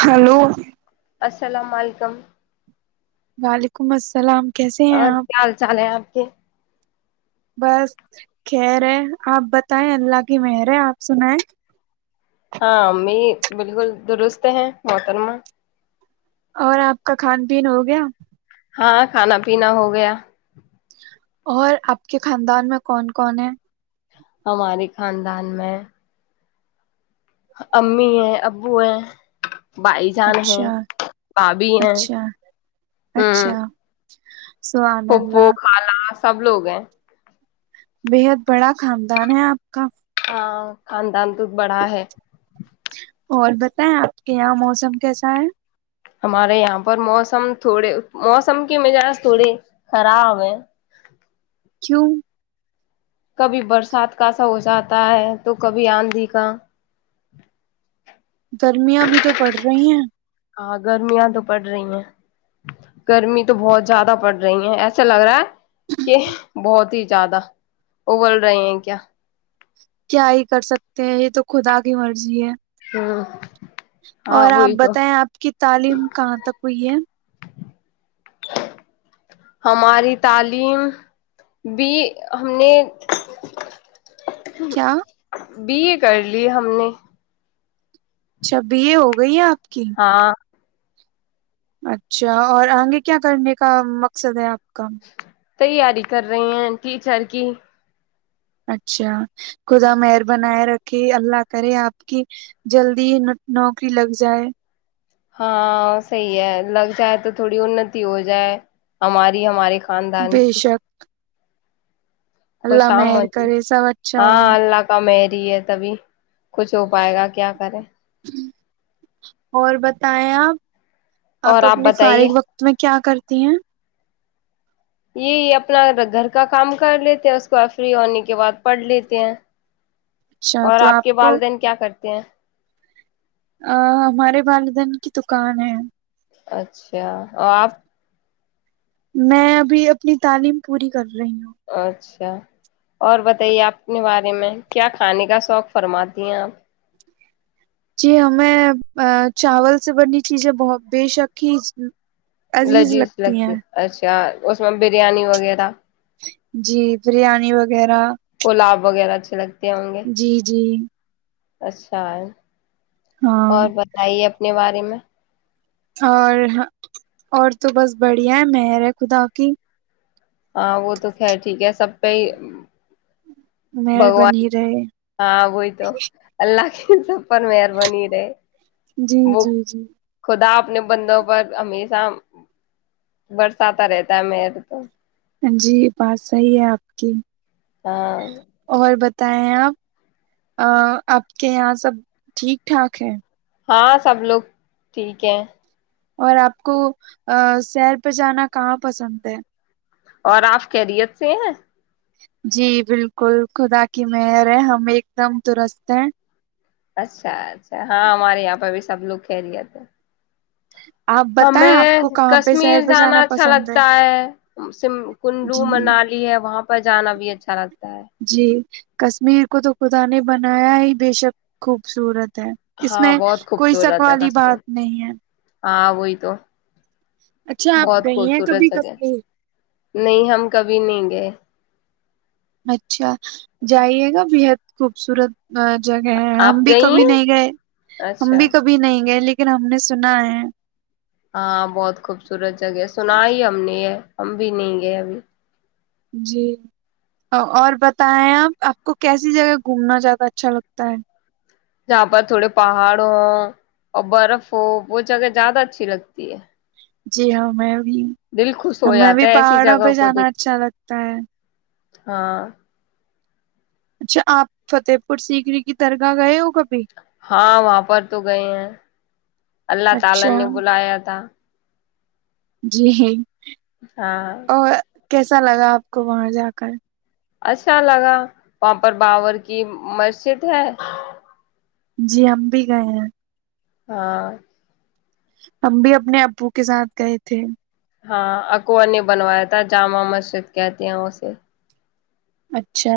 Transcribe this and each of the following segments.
Hello السلام علیکم وعلیکم السلام کیسے ہیں اور آپ کیا حال چال ہے آپ کہ [unintelligible] بس خیر ہے آپ بتائیں اللہ کی مہر ہے آپ سنیں ہاں امی بالکل درست ہیں محترما اور آپ کا کھان پین ہو گیا ہاں کھانا پینا ہو گیا اور آپ کے خاندان میں کون کون ہیں؟ ہمارے خاندان میں امی ہیں ابو ہیں بھائی جان ہیں اچھا بابھی ہیں اچھا ہ اچھا سبحان پھپھو اللہ خال سب لوگ ہیں بےحد بڑا خاندان ہے آپ کا ہاں کھا ک بڑا ہے اور آپ کے یہاں موسم کیسا ہے ہمارے یہاں پر موسم تھوڑے موسم کی مجاج تھوڑے خراب ہے کیوں کبھی برسات کا سا ہو جاتا ہے تو کبھی آندھی کا گرمیاں بھی تو پڑ رہی ہیں ہاں گرمیاں تو پڑ رہی ہیں گرمی تو بہت زیادہ پڑ رہی ہیں ایسا لگ رہا ہے کہ بہت ہی زیادہ ا بول رہے ہیں کیا کیا ہی کر سکتے ہیں یہ تو خدا کی مرضی ہے ہمم اور آپ بتائیں آپ کی تعلیم کہاں تک ہوئی ہے ہماری تعلیم بھی ہم نے کیا بی اے کر لی ہم نے اچھا بی اے ہو گئی ہیں آپ کی ہاں اچھا اور آگے کیا کرنے کا مقصد ہے اب کم تیاری کر رہی ہیں ٹیچر کی اچھا خدا مہر بنائے رکھے اللہ کرے آپ کی جلدی نوکری لگ جائے ہاں صحیح ہے لگ جائے تو تھوڑی انتی ہو جائے ہماری ہماریے کاندان بے کی شک خوش اللہ مہر آمتی کرے سب اچھا ہاں ہو اللہ کا میں ہے تبھی کچھ ہو پائے گا کیا کریں اور بتائیں آپ اور آپ اپنی بتائیے فارغ وقت میں کیا کرتی ہیں یہ اپنا گھر کا کام کر لیتے ہیں اس کو فری ہونے کے بعد پڑھ لیتے ہیں اچھا اور تو آپ کے کو والدین کیا کرتے کیا ا ہمارے والدن کی دکان ہے اچھا اور آپ میں ابھی اپنی تعلیم پوری کر رہی ہوں اچھا اور بتائیے اپپنے بارے میں کیا کھانے کا شوق فرماتی ہیں آپ جی ہمیں چاول سے بنینی چیزیں بہت بے شک ہی عزیز لذیذ لگتی ہیں ہے اچھا کیا اس میں بریانی وغیرہ جی بریانی وغیرہ پلاو وغیرہ اچھے لگتے ہوں گے جی جی اچھا ہاں اور بتائیے اپنے بات م [unintelligible] اور اور تو بس بڑھیا ہے مہر ہے خدا کی ہاں وہ تو خیر ٹھیک ہے سب پہ ہی مہر بگوان بنی رہے ہاں وہی تو اللہ کی سب پر مہربانی رہے جی وہ جی جی خدا اپنے بندوں پر ا برساتات رہتا ہے تو جی بات صحیح ہے آپ کی ہاں بتیں آپ آپ کے یہاں سب ٹھیک ٹھاک ہے ہاں سب لوگ ٹھیک ہے اور آپ کو سیر پہ جانا کہاں پسند ہے اور آپ خیریت سے ہیں جی بالکل خدا کی مر ہے ہم ایک دم درست ہیں اچھا اچھا ہاں ہمارے یہاں پہ سب لوگ کہہ رہ جتے ہیں آپ بتائیں ہمیں آپ کو کہاں پہ کشمیر سیر پہ جانا اچھا پسند ہے لگتا ہے کلو جی منالی ہے وہاں پ جانا بھی اچھا لگتا ہے جی کشمیر کو تو خدا نے بنایا ہی بے شک خوبصورت اس ہاں میں بہت کوئی شک خوبصورت ہے والی کشمیر بات نہیں ہے ہاں وہئی تو اچھا آپ بہت گئی ہیں خوبصورت کبھی جگہ کشمیر نہیں ہم کبھی نہیں گئے اچھا جائیے گا بحد خوبصورت جگہ ہیں ہم آپ بھی گئی کبھی ہیں نہیں گئے ہم اچھا بھی کبھی نہیں گئے لیکن لیکن ہم نے سنا ہے ہاں بہت خوبصورت جگہ ہے سنا ہی ہم نے یہ ہم بھی نہیں گئے ابھی جی اور بتائیں آپ آپ کو کیسی جگہ گھومنا زیادہ اچھا لگتا ہے جہاں پر تھوڑے پہاڑ ہوں اور برف ہو وہ جگہ زیادہ اچھی لگتی ہے جی ہاں میں دل خوش ہو ہمیں جاتا بھی ہے ایسی پہاڑوں جگہ پہ کو جانا دیکھ اچھا لگتا ہے ہاں اچھا آپ فتح پور سیکری کی درگاہ گئے ہو کبھی ہاں وہاں پر تو گئے ہیں اللہ تعالی نے اچھا بلایا تھا جی ہ ہاں کیسا لگا آپ کو وہاں جا کر اچھا لگا وہاں پر باورور کی مسجد ہے جی ہم بھی گئے ہیں ہاں ہم بھی اپنے ابو کے ساتھ گئے تھے ہاں اکوو نے بنوایا تھا جامع مسجد کہتی ہیں اسے اچھا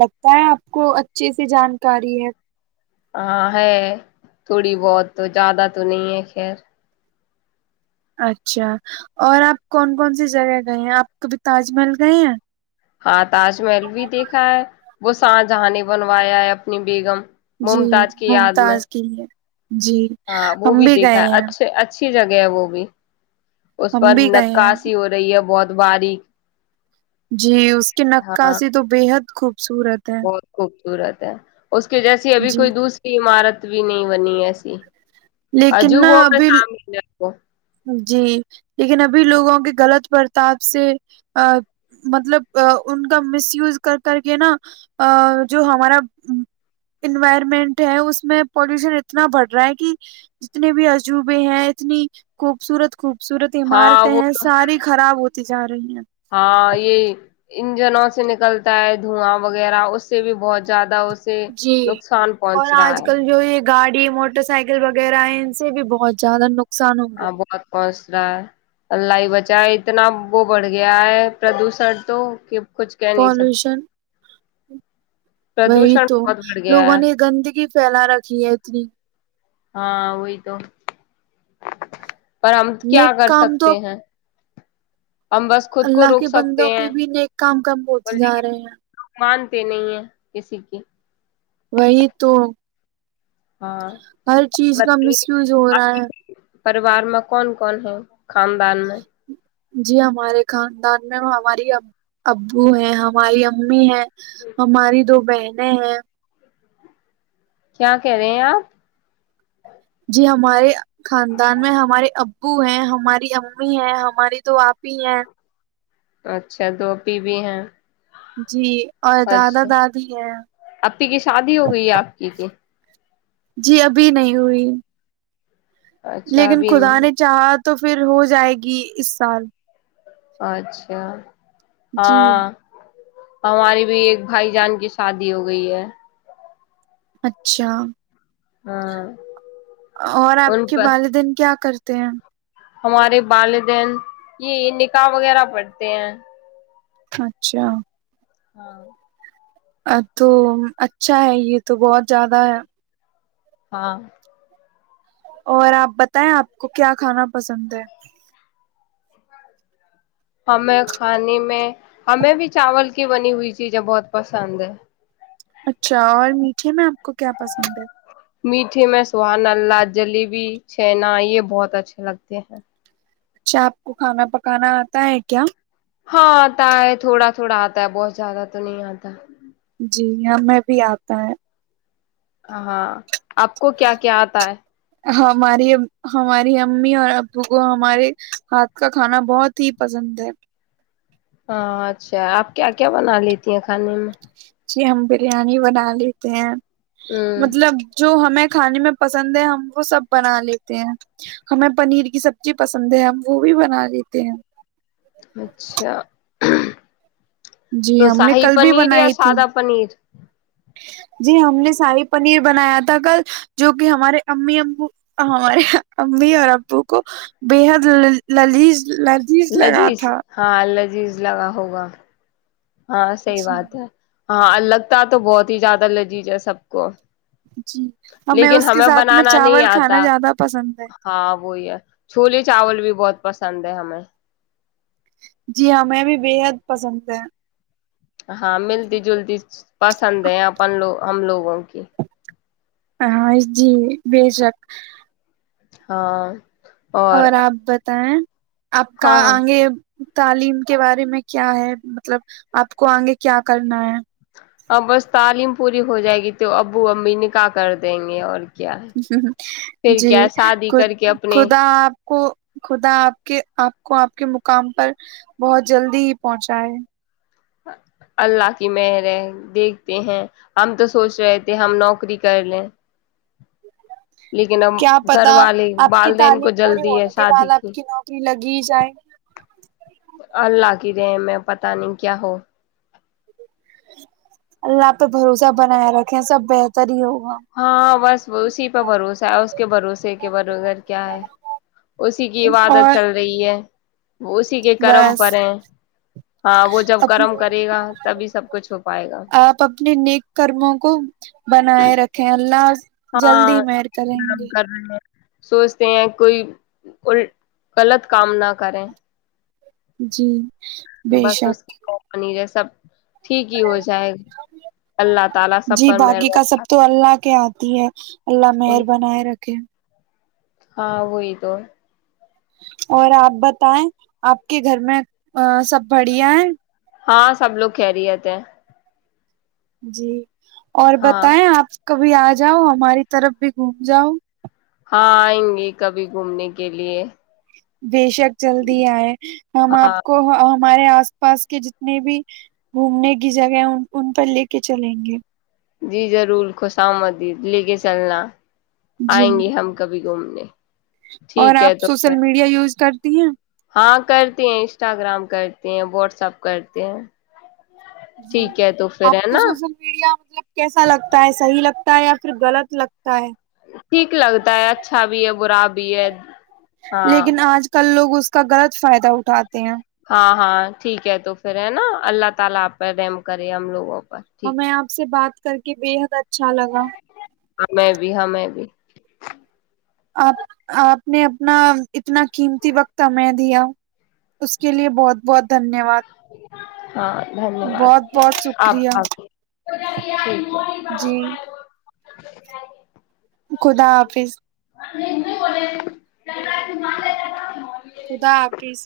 لگتا ہے آپ کو اچھے سے جانکاری ہے ہاں ہے تھوڑی بہت تو زیادہ تو نہیں ہے خیر اچھا اور آپ کون کون سی جگہ گئے ہیں آپ کبھی تاج محل گئے ہیں ہاں تاج محل بھی دیکھا ہے وہ شاہجہاں نے بنوایا ہے اپنی بیگم جی ممتاز کی یاد میں ممتاز کی ہے جی ہم بھی گئے ہیں اھی جگہ وہ بھی اس ہم پر بھی گئے ہیں ناسیی ہو رہی ہے بہت بارییک جی اس کے نکا سے تو بےحد خوب بہت خوبصورت ہے اس کے جیسی ابھی جی کوئی دوسری عمارت بھی نہیں بنی ہے سی لیکن عجو نا وہ پ ابھی سام وہ جی لیکن ابھی لوگوں کے غلط برتاپ سے مطلب ان کا مس وز کر کر کے نا جو ہمارا انوائرمنٹ ہے اس میں پولوشن اتنا بڑھ رہا ہے کہ جتنے بھی عجوبے ہیں اتنی خوبصورت خوبصورت ہاں عمارتیں وہ ہیں ساری خراب ہوتی ج جار ہاں یہ انجنوں سے نکلتا ہے دھواں وغیرہ اس سے بھی بہت زیادہ اس جی اور آج کل جو ایک گاڑی موٹر سائیکل وغیرہ ہے ان سے بھی بہت زیادہ ن ہاں بہت بس الائی بچا اتنا وہ بڑھ گیا ہے پردوشن تو کہ کچھ کہہ نہیں سکتے پالوشن وہی پردوشن تو بہت بڑھ گیا لوگوں ہے نے گندگی پھیلا رکھی ہے اتنی ہاں وہ تو پر ہم کیا نیک کر کام تو اب سکتے ہیں ہم بس خود کو اللہ روک کے سکتے بندوں ہیں کے بھی نیک کام کم اور ہوتے جا لیکن رہے ہیں مانتے نہیں ہیں کسی کی وہی تو ہاں ہر چیز کا مس بتائیے یوز ہو رہا ہے پریوار میں کون کون ہے خاندان میں جی ہمارے خاندان میں ہماری ابو ہیں ہماری امی ہے ہماری دو بہن نہیں ہے کیا کہہ رہے ہیں آپ ہمارے خاندان میں ہمارے ابو ہیں ہماری امی ہیں ہماری دو آپی ہیں اچھا تواپی بھی ہیں جی اور دادا اچھا دادی ہیں اپی کی شادی ہو گئی ہے آپ کی کی جی ابھی نہیں ہوئی اچھا لیکن ابھی خدا نہیں نے چاہا تو پھر ہو جائے گی اس سال اچھا جی ہاں ہماری بھی ایک بھائی جان کی شادی ہو گئی ہے اچھا ہاں اور آپ ان کے پر والدین کیا کرت تے ہیں ہمارے والدین یہ نکاح وغیرہ پڑتے ہیں اچھا ہاں ا تو اچھا ہے یہ تو بہت زیادہ ہے ہاں اور آپ بتائیں آپ کو کیا کھانا پسند ہے ہمیں کھانے میں ہمیں بھی چاول کی بنی ہوئی چیزیں بہت پسند ہے اچھا اور میٹھے میں آپ کو کیا پسند ہے میٹھے میں سہانلہ جلیبی چنا یہ بہت اچھے لگتے ہیں اچھا آپ کو کھانا پکانا آتا ہے کیا ہاں آتا ہے تھوڑا تھوڑا آتا ہے بہت زیادہ تو نہیں آتا دیا میں بھی آتا ہے ہاں آپ کو کیا کیا آتا ہے ہماری ہماری امی اور ابو کو ہمارے ہاتھ کا کھانا بہت ہی پسند ہے ہاں اچھا آپ کیا کیا بنا لیتی ہیں کھانے میں جی ہم بریانی بنا لیتے ہیں ہوں مطلب جو ہمیں کھانے میں پسند ہے ہم وہ سب بنا لیتے ہیں ہمیں پنیر کی سبزی پسند ہے ہم وہ بھی بنا لیتے ہیں اچھا تو جی ہم نے شاہی کل بھی پنیر یا بنائی تھی سادہ پنیر جی ہم نے شاہی پنیر بنایا تھا کل جو کہ ہمارے امی ابو ہمارے امی اور ابو کو بےحد ل للیج لرجیز لگا تھا یز لگا ہوگا ہاں صحی جی بات ہے ہاں لگتا ہے تو بہت ہی زیادہ لذیذ ہے سب کو جی لیکن اس کے ہمیں ساتھ میں بنانا نہیں چاول آتا کھانا زیادہ پسند ہے ہاں وہی ہے چھولی چاول بھی بہت پسند ہے ہمیں جی ہاں ہمیں بھی بےحد پسند ہے ہاں ملتی جلتی پسند ہے اپن لوگ ہم لوگوں کی ہاں جی بے شک ہاں اور آپ بتائیں آپ کا ہاں آگے تعلیم کے بارے میں کیا ہے مطلب آپ کو آگے کیا کرنا ہے ہاں بس تعلیم پوری ہو جائے گی تو ابو ابمی نکاح کر دیں گے اور کیا ہے ہ پھر جی کیا خ شادی کر کے اپنے خدا آپ کو خدا آپ کے آپ کو آپ کے کام پر بہت جلدی ہی پہنچا ہے اللہ کی مر ہے دیکھتے ہیں ہم تو سوچ رہے تھے ہم نوکری کر لیں لیکن اب کیا گھر پتا والے آپ کی والدین تعلیم کو پوری جلدی ہے ہونے کے شادی بعد آپ کی نوکری لگی جی جائ اللہ کی رہے میں پتاہ نہیں کیا ہو اللہ آپ پہ بھروسہ بنایا رکھے سب بہتر ہی ہوگ ہاں بس اسی پہ بھروسہ ہے اس کے بھروسے کے برور کیا ہے اسی کی عبادت اور چل رہی ہے وہ اسی کے کرم بس پر ہیں ہاں وہ جب اپ کرم کرے گا تبھی سب کچھ ہو پائے گا آپ اپنے نیک کرموں کو بنائے رکھے اللہ ہاں جلد ہی مہر کریں گرم گے کر رہے ہیں سوچتے ہیں کوئی غلط کام نہ کریں جی بے بس اس شک کی کپنی جیس سب ہ تی ہے اللہ مہر بنائے رکھے ہاں وہی تو اور آپ بتائیں آپ کے گھر میں سب بڑھیا ہیں ہاں سب لوگ کہہ رہیتے ہیں جی اور ہاں بتائیں آپ کبھی آ جاؤ ہماری طرف بھی گھوم جاؤ ہاں آئیں گے کبھی گھومنے کے لیے بے شک جلدی آئے ہم آپ ہاں کو ہمارے آس پاس کے جتنے بھی گھومنے کی جگہ ہے ان پر لے کے چلیں گے جی ضرور خوش آؤں مدید لے کے چلنا جی آئیں گی ہم کبھی گھومنے اور ٹھیک ہے آپ تو پھر سوشل میڈیا یوز کر تین ہاں کرتے ہیں انسٹاگرام کرتے ہیں واٹسپ کرتے ہیں جی ٹھیک ہے تو پھر آپ ہے کو نا سوشل میڈیا مطلب کیسا لگتا ہے صحیح لگتا ہے یا پھر غلط لگ ٹھیک لگتا ہے اچھا بھی ہے برا بھی بی ایڈ لیکن آج کل لوگ اس ک گرت ک فائدہ اٹھاتے ہیں ہاں ہاں ٹھیک ہے تو پھر ہے نا اللہ تعالی اپ پر رحم کرے ہم لوگ اور میں آپ سے بات کر کے بےحد اچھا لگا ہمیں بھی ہ میں بھی آپ آپ نے اپنا اتنا قیمتی وقت ہمیں دیا اس کے لیے بہت بہت دھنیہ واد ہ ہاں دھنیہ واد بہت بہت آپ شکریہ آے ٹھیک جی ہے [inaudible] خدا حافظ بولے خدا آپریز